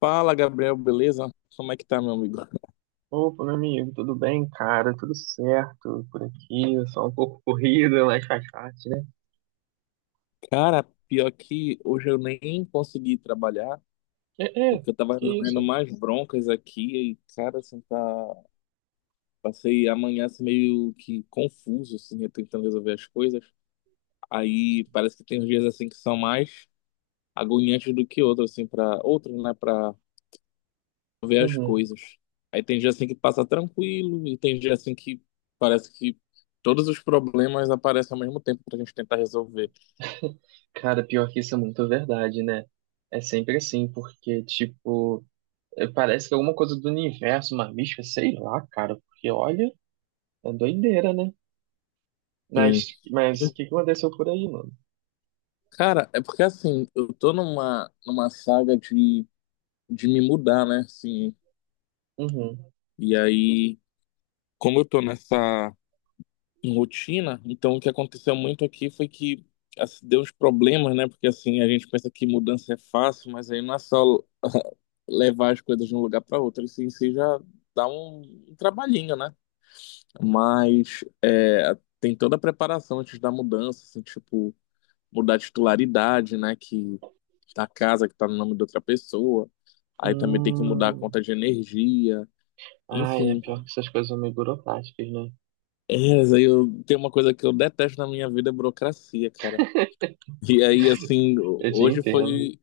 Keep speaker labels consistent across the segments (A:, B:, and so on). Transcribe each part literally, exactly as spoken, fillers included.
A: Fala, Gabriel, beleza? Como é que tá, meu amigo?
B: Opa, meu amigo, tudo bem, cara? Tudo certo por aqui? Só um pouco corrida, mas faz parte, né?
A: Cara, pior que hoje eu nem consegui trabalhar,
B: É, é,
A: porque eu tava
B: que
A: resolvendo
B: isso?
A: mais broncas aqui e, cara, assim, tá... passei amanhã assim, meio que confuso, assim, eu tentando resolver as coisas. Aí parece que tem uns dias, assim, que são mais agoniantes do que outros, assim, para outros, né, pra ver as
B: Uhum.
A: coisas. Aí tem dia, assim, que passa tranquilo e tem dia, assim, que parece que todos os problemas aparecem ao mesmo tempo pra gente tentar resolver.
B: Cara, pior que isso é muito verdade, né? É sempre assim, porque, tipo, é, parece que é alguma coisa do universo, uma mística, sei lá, cara, porque olha, é doideira, né? Mas,
A: Sim.
B: mas o que que aconteceu por aí, mano?
A: Cara, é porque assim, eu tô numa, numa saga de, de me mudar, né? Assim,
B: Uhum.
A: e aí, como eu tô nessa rotina, então o que aconteceu muito aqui foi que assim, deu uns problemas, né? Porque assim, a gente pensa que mudança é fácil, mas aí não é só levar as coisas de um lugar para outro, isso em si já dá um, um trabalhinho, né? Mas é, tem toda a preparação antes da mudança, assim, tipo. Mudar a titularidade, né? Que da casa que tá no nome de outra pessoa. Aí também tem que mudar a
B: Hum.
A: conta de energia.
B: Ah, é
A: Enfim.
B: pior que essas coisas são meio burocráticas, né?
A: É, mas aí eu tem uma coisa que eu detesto na minha vida, é burocracia, cara. E aí, assim,
B: Eu te
A: hoje
B: entendo.
A: foi,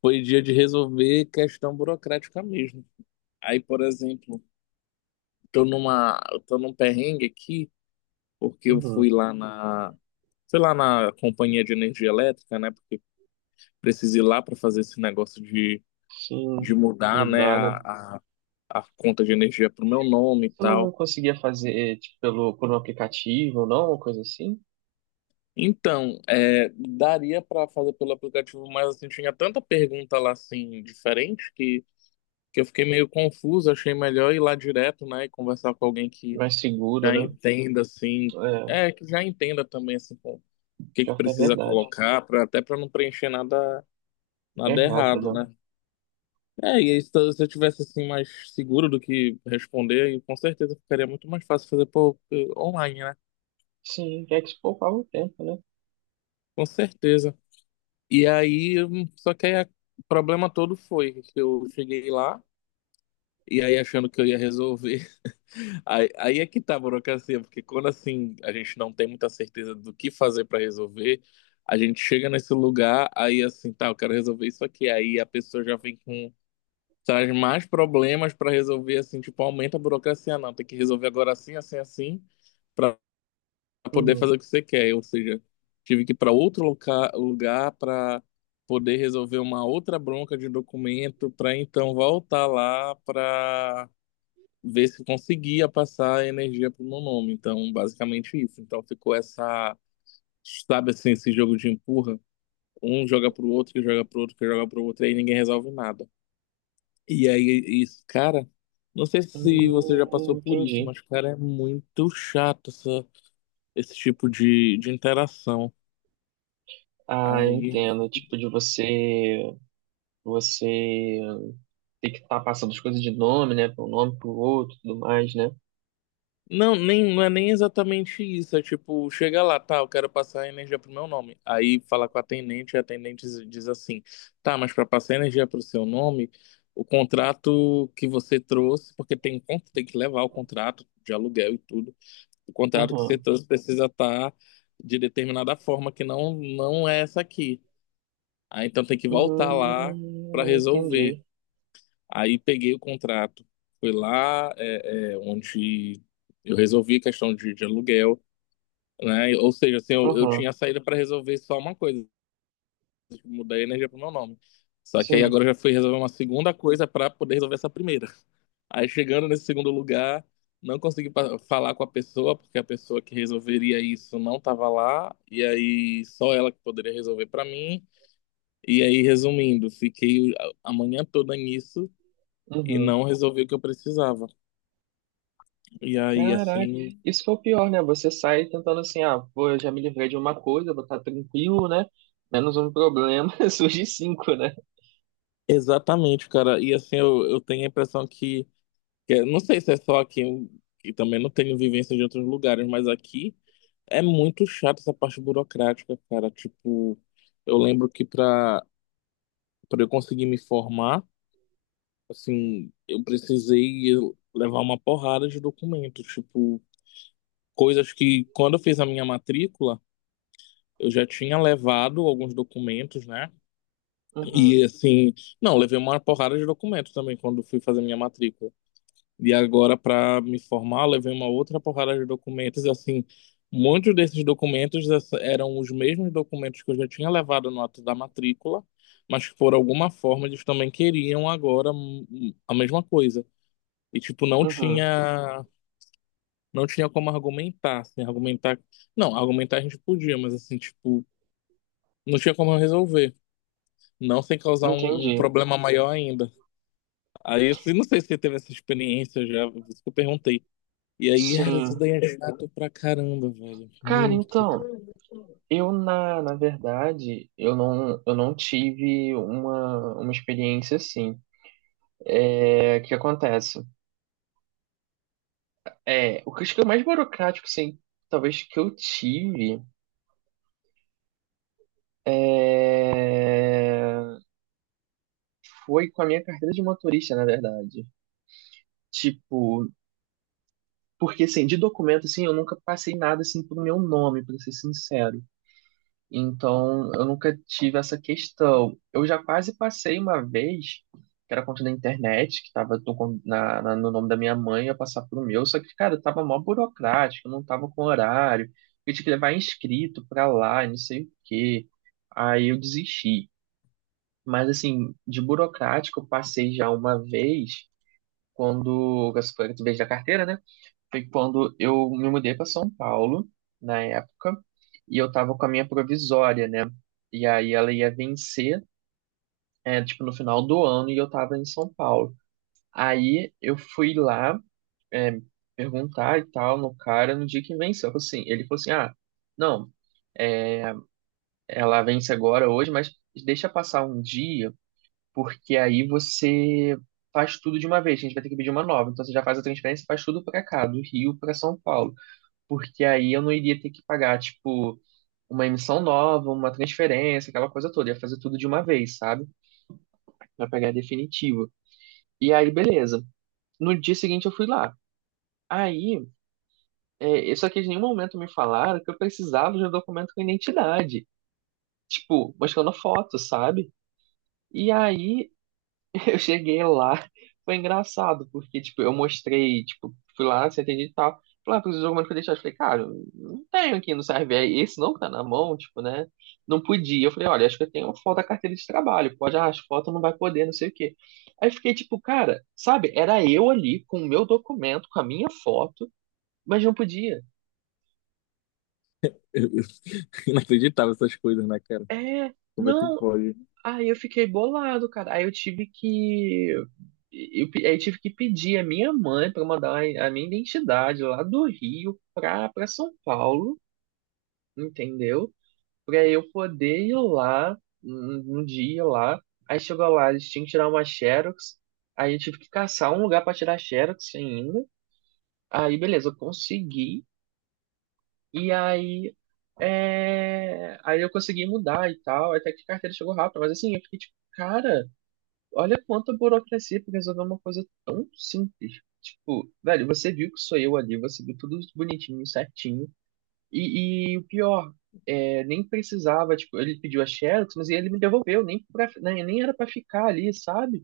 A: foi dia de resolver questão burocrática mesmo. Aí, por exemplo, tô numa, eu tô num perrengue aqui, porque eu
B: Uhum.
A: fui lá na, fui lá na companhia de energia elétrica, né? Porque precisei ir lá para fazer esse negócio de,
B: Sim,
A: de mudar, né,
B: mudar, né?
A: a, a a conta de energia para o meu nome e
B: Eu não
A: tal.
B: conseguia fazer, eh, tipo, pelo, por um aplicativo ou não, uma coisa assim.
A: Então, é, daria para fazer pelo aplicativo, mas assim, tinha tanta pergunta lá assim, diferente, que, que eu fiquei meio confuso, achei melhor ir lá direto, né, e conversar com alguém que
B: Mais seguro,
A: já
B: né?
A: entenda, assim,
B: É,
A: é, que já entenda também, assim, com o que que
B: pior que é
A: precisa
B: verdade.
A: colocar, pra, até para não preencher nada,
B: É
A: nada
B: Errado,
A: errado,
B: né?
A: né. É, e aí, se eu se eu tivesse assim mais seguro do que responder, aí, com certeza ficaria muito mais fácil fazer por, por online, né?
B: Sim, é que se poupava o tempo, né?
A: Com certeza. E aí, só que aí a- o problema todo foi que eu cheguei lá e aí achando que eu ia resolver. Aí, aí é que tá a burocracia, porque quando assim a gente não tem muita certeza do que fazer para resolver, a gente chega nesse lugar, aí assim, tá, eu quero resolver isso aqui. Aí a pessoa já vem com traz mais problemas para resolver assim, tipo, aumenta a burocracia, não, tem que resolver agora assim, assim, assim para poder
B: Uhum.
A: fazer o que você quer. Ou seja, tive que ir para outro loca- lugar para poder resolver uma outra bronca de documento, para então voltar lá para ver se conseguia passar a energia para o meu nome. Então, basicamente isso. Então, ficou essa, sabe assim, esse jogo de empurra. Um joga pro outro, que joga pro outro, que joga pro outro, e aí ninguém resolve nada. E aí, isso, cara, não sei se você já
B: Hum,
A: passou por isso,
B: entendi.
A: mas, cara, é muito chato essa, esse tipo de, de interação.
B: Ah,
A: Aí.
B: entendo. Tipo, de você, você ter que estar passando as coisas de nome, né? Para um nome, para o outro, e tudo mais, né?
A: Não, nem, não é nem exatamente isso. É tipo, chega lá, tá, eu quero passar a energia pro meu nome. Aí fala com a atendente, e a atendente diz diz assim: tá, mas para passar a energia pro seu nome, o contrato que você trouxe, porque tem, con- tem que levar o contrato de aluguel e tudo, o contrato que você
B: Uhum.
A: trouxe precisa estar de determinada forma, que não, não é essa aqui. Aí então tem que voltar lá para
B: Hum,
A: resolver.
B: entendi.
A: Aí peguei o contrato, fui lá, é, é, onde eu resolvi a questão de, de aluguel, né? Ou seja, assim, eu, eu
B: Uhum.
A: tinha saída para resolver só uma coisa, tipo, mudar a energia pro meu nome. Só que aí
B: Sim.
A: agora eu já fui resolver uma segunda coisa para poder resolver essa primeira. Aí chegando nesse segundo lugar, não consegui pa- falar com a pessoa, porque a pessoa que resolveria isso não estava lá, e aí só ela que poderia resolver para mim. E aí, resumindo, fiquei a a manhã toda nisso e
B: Uhum.
A: não resolvi o que eu precisava. E aí,
B: Caraca,
A: assim,
B: isso foi o pior, né? Você sai tentando assim, ah, pô, eu já me livrei de uma coisa, vou estar tranquilo, né? Menos um problema, surge cinco, né?
A: exatamente, cara. E assim, eu, eu tenho a impressão que, que é- não sei se é só aqui, e também não tenho vivência de outros lugares, mas aqui é muito chato essa parte burocrática, cara. Tipo, eu lembro que pra, pra eu conseguir me formar, assim, eu precisei levar uma porrada de documentos, tipo, coisas que quando eu fiz a minha matrícula, eu já tinha levado alguns documentos, né?
B: Uhum,
A: E assim, não, levei uma porrada de documento também quando fui fazer minha matrícula. E agora, para me formar, levei uma outra porrada de documentos. E assim, muitos desses documentos essa- eram os mesmos documentos que eu já tinha levado no ato da matrícula, mas que por alguma forma eles também queriam agora hum, hum, a mesma coisa. E tipo, não
B: uhum,
A: tinha, não tinha como argumentar, assim, argumentar. Não, argumentar a gente podia, mas assim, tipo, não tinha como resolver. Não sem causar um um
B: entendi.
A: problema maior ainda. Aí eu não sei se você teve essa experiência já, por isso que eu perguntei. E aí, cara, isso
B: Sim.
A: daí é chato pra caramba, velho.
B: Cara,
A: Muito.
B: então, eu na, na verdade, eu não, eu não tive uma, uma experiência assim. É, o que acontece? É, o que eu acho que é o mais burocrático, assim, talvez que eu tive é, foi com a minha carteira de motorista, na verdade. Tipo, porque, assim, de documento, assim, eu nunca passei nada, assim, pro meu nome, para ser sincero. Então, eu nunca tive essa questão. Eu já quase passei uma vez, que era conta da internet, que tava no, con- na, na- no nome da minha mãe, ia passar pro meu, só que, cara, tava mó burocrático, não tava com horário, eu tinha que levar inscrito pra lá, e não sei o quê. Aí eu desisti. Mas, assim, de burocrático, eu passei já uma vez, quando, essa foi a vez da carteira, né? Foi quando eu me mudei para São Paulo, na época, e eu tava com a minha provisória, né? E aí ela ia vencer, é, tipo, no final do ano, e eu tava em São Paulo. Aí eu fui lá, é, perguntar e tal no cara no dia que venceu. Eu falei assim, ele falou assim: ah, não, é, ela vence agora hoje, mas deixa passar um dia, porque aí você faz tudo de uma vez. A gente vai ter que pedir uma nova. Então você já faz a transferência, faz tudo para cá, do Rio para São Paulo, porque aí eu não iria ter que pagar, tipo, uma emissão nova, uma transferência, aquela coisa toda. Ia fazer tudo de uma vez, sabe? Pra pegar definitivo. E aí, beleza. No dia seguinte eu fui lá. Aí, é, só que em nenhum momento me falaram que eu precisava de um documento com identidade. Tipo, mostrando a foto, sabe? E aí eu cheguei lá, foi engraçado, porque, tipo, eu mostrei, tipo, fui lá, se atendi e tal. Falei, ah, preciso de alguma coisa pra deixar. Eu falei, cara, eu não tenho aqui no serve. Aí, esse não que tá na mão, tipo, né? Não podia. Eu falei, olha, acho que eu tenho uma foto da carteira de trabalho. Pode, ah, as fotos não vai poder, não sei o quê. Aí fiquei, tipo, cara, sabe? Era eu ali com o meu documento, com a minha foto, mas não podia.
A: Eu- eu- Inacreditável essas coisas, né, cara?
B: É,
A: Como é que
B: não,
A: pode?
B: aí eu fiquei bolado, cara. Aí eu tive que. Eu, pe- aí eu tive que pedir a minha mãe para mandar a minha identidade lá do Rio pra, pra São Paulo, entendeu? Pra eu poder ir lá um, um dia lá. Aí chegou lá, eles tinham que tirar uma Xerox. Aí eu tive que caçar um lugar pra tirar Xerox ainda. Aí beleza, eu consegui. E aí. É, aí eu consegui mudar e tal. Até que a carteira chegou rápido. Mas assim, eu fiquei tipo, cara. Olha quanta burocracia pra resolver uma coisa tão simples. Tipo, velho, você viu que sou eu ali, você viu tudo bonitinho, certinho. E, e o pior, é, nem precisava, tipo, ele pediu a Xerox, mas ele me devolveu, nem, pra, nem, nem era pra ficar ali, sabe?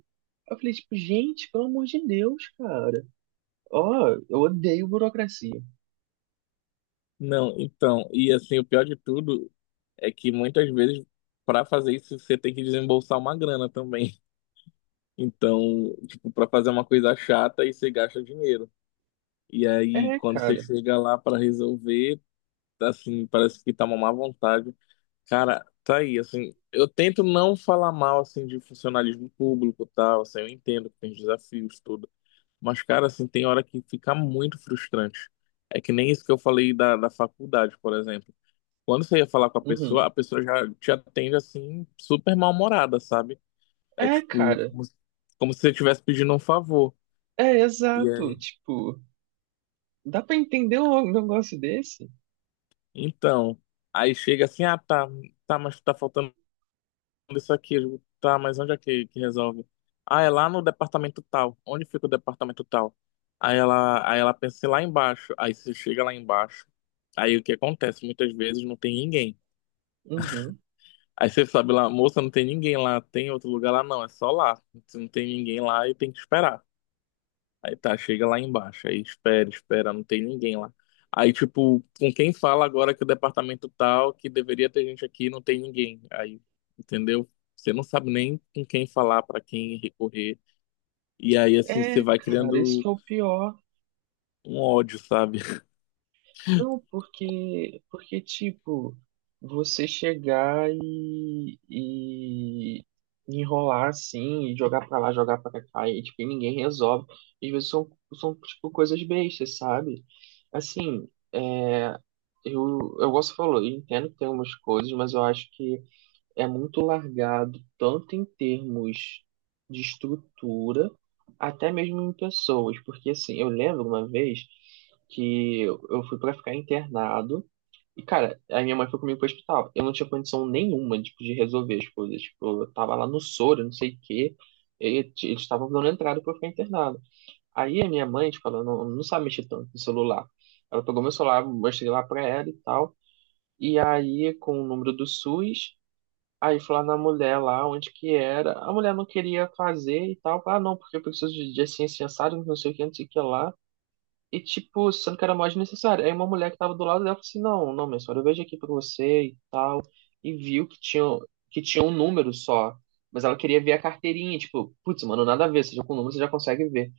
B: Eu falei, tipo, gente, pelo amor de Deus, cara. Ó, eu odeio burocracia.
A: Não, então, e assim, o pior de tudo é que muitas vezes, pra fazer isso, você tem que desembolsar uma grana também. Então, tipo, pra fazer uma coisa chata, aí você gasta dinheiro. E aí,
B: É,
A: quando você
B: cara.
A: chega lá pra resolver, assim, parece que tá uma má vontade. Cara, tá aí, assim, eu tento não falar mal, assim, de funcionalismo público e tal, assim, eu entendo que tem os desafios, tudo, mas, cara, assim, tem hora que fica muito frustrante. É que nem isso que eu falei da, da faculdade, por exemplo. Quando você ia falar com a pessoa,
B: Uhum.
A: a pessoa já te atende, assim, super mal-humorada, sabe? É
B: É,
A: tipo,
B: cara.
A: como, se- como se você estivesse pedindo um favor.
B: É,
A: E
B: exato.
A: aí,
B: Tipo, dá pra entender um negócio desse?
A: então, aí chega assim, ah, tá, tá, mas tá faltando isso aqui, eu digo, tá, mas onde é que, que resolve? Ah, é lá no departamento tal. Onde fica o departamento tal? Aí ela, aí ela pensa "É lá embaixo. Aí você chega lá embaixo. Aí o que acontece? Muitas vezes não tem ninguém.
B: Uhum.
A: Aí você sabe lá, moça, não tem ninguém lá, tem outro lugar lá, não, é só lá. Não tem ninguém lá e tem que esperar. Aí tá, chega lá embaixo, aí espera, espera, não tem ninguém lá. Aí, tipo, com quem fala agora que o departamento tal, que deveria ter gente aqui, não tem ninguém. Aí, entendeu? Você não sabe nem com quem falar, pra quem recorrer. E aí, assim, você
B: É,
A: vai
B: cara, isso que
A: criando
B: é o pior.
A: um ódio, sabe?
B: Não, porque, porque tipo, você chegar e, e enrolar assim, e jogar pra lá, jogar pra cá, e tipo, e ninguém resolve. Às vezes são, são tipo, coisas bestas, sabe? Assim, é, eu, eu gosto, falou, eu entendo que tem umas coisas, mas eu acho que é muito largado, tanto em termos de estrutura, até mesmo em pessoas, porque assim, eu lembro uma vez que eu eu fui pra ficar internado e, cara, a minha mãe foi comigo pro hospital. Eu não tinha condição nenhuma, tipo, de resolver as coisas. Tipo, eu tava lá no soro, não sei o quê, e t- eles estavam dando entrada pra eu ficar internado. Aí a minha mãe, tipo, ela não, não sabe mexer tanto no celular. Ela pegou meu celular, mostrei lá pra ela e tal. E aí, com o número do SUS, aí fui lá na mulher lá, onde que era. A mulher não queria fazer e tal. Ah, não, porque eu preciso de, de assim, assim, assado, não sei o que, não sei o que lá. E, tipo, sendo que era mais necessário. Aí uma mulher que tava do lado dela falou assim, não, não, minha senhora, eu vejo aqui pra você e tal. E viu que tinha, que tinha um número só. Mas ela queria ver a carteirinha, tipo, putz, mano, nada a ver. Seja com o número, você já consegue ver.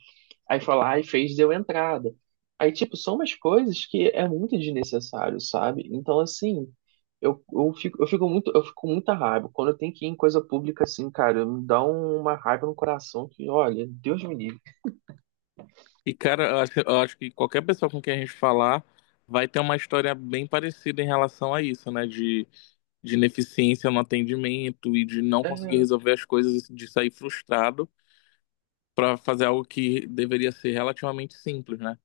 B: Aí foi lá e fez, deu entrada. Aí, tipo, são umas coisas que é muito desnecessário, sabe? Então, assim, eu, eu fico, eu fico muito, eu fico com muita raiva. Quando eu tenho que ir em coisa pública, assim, cara, me dá uma raiva no coração que, olha, Deus me livre.
A: E, cara, eu acho, eu acho que qualquer pessoa com quem a gente falar vai ter uma história bem parecida em relação a isso, né? De, de ineficiência no atendimento e de não conseguir
B: É,
A: resolver as coisas, de sair frustrado para fazer algo que deveria ser relativamente simples, né?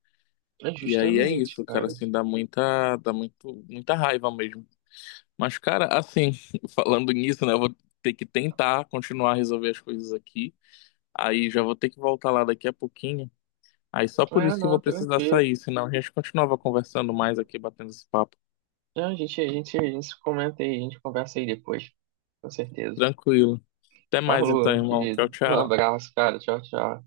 B: é
A: E aí é
B: justamente,
A: isso, cara,
B: cara.
A: assim, dá muita, dá muito, muita raiva mesmo. Mas, cara, assim, falando nisso, né, eu vou ter que tentar continuar a resolver as coisas aqui. Aí já vou ter que voltar lá daqui a pouquinho. Aí só por
B: É,
A: isso que eu vou
B: não,
A: precisar
B: tranquilo.
A: sair, senão a gente continuava conversando mais aqui, batendo esse papo.
B: É, a gente, a gente, a gente se comenta aí, a gente conversa aí depois. Com certeza.
A: Tranquilo. Até mais
B: Falou,
A: então,
B: meu
A: irmão.
B: querido.
A: Tchau,
B: Um
A: tchau.
B: abraço, cara. Tchau, tchau.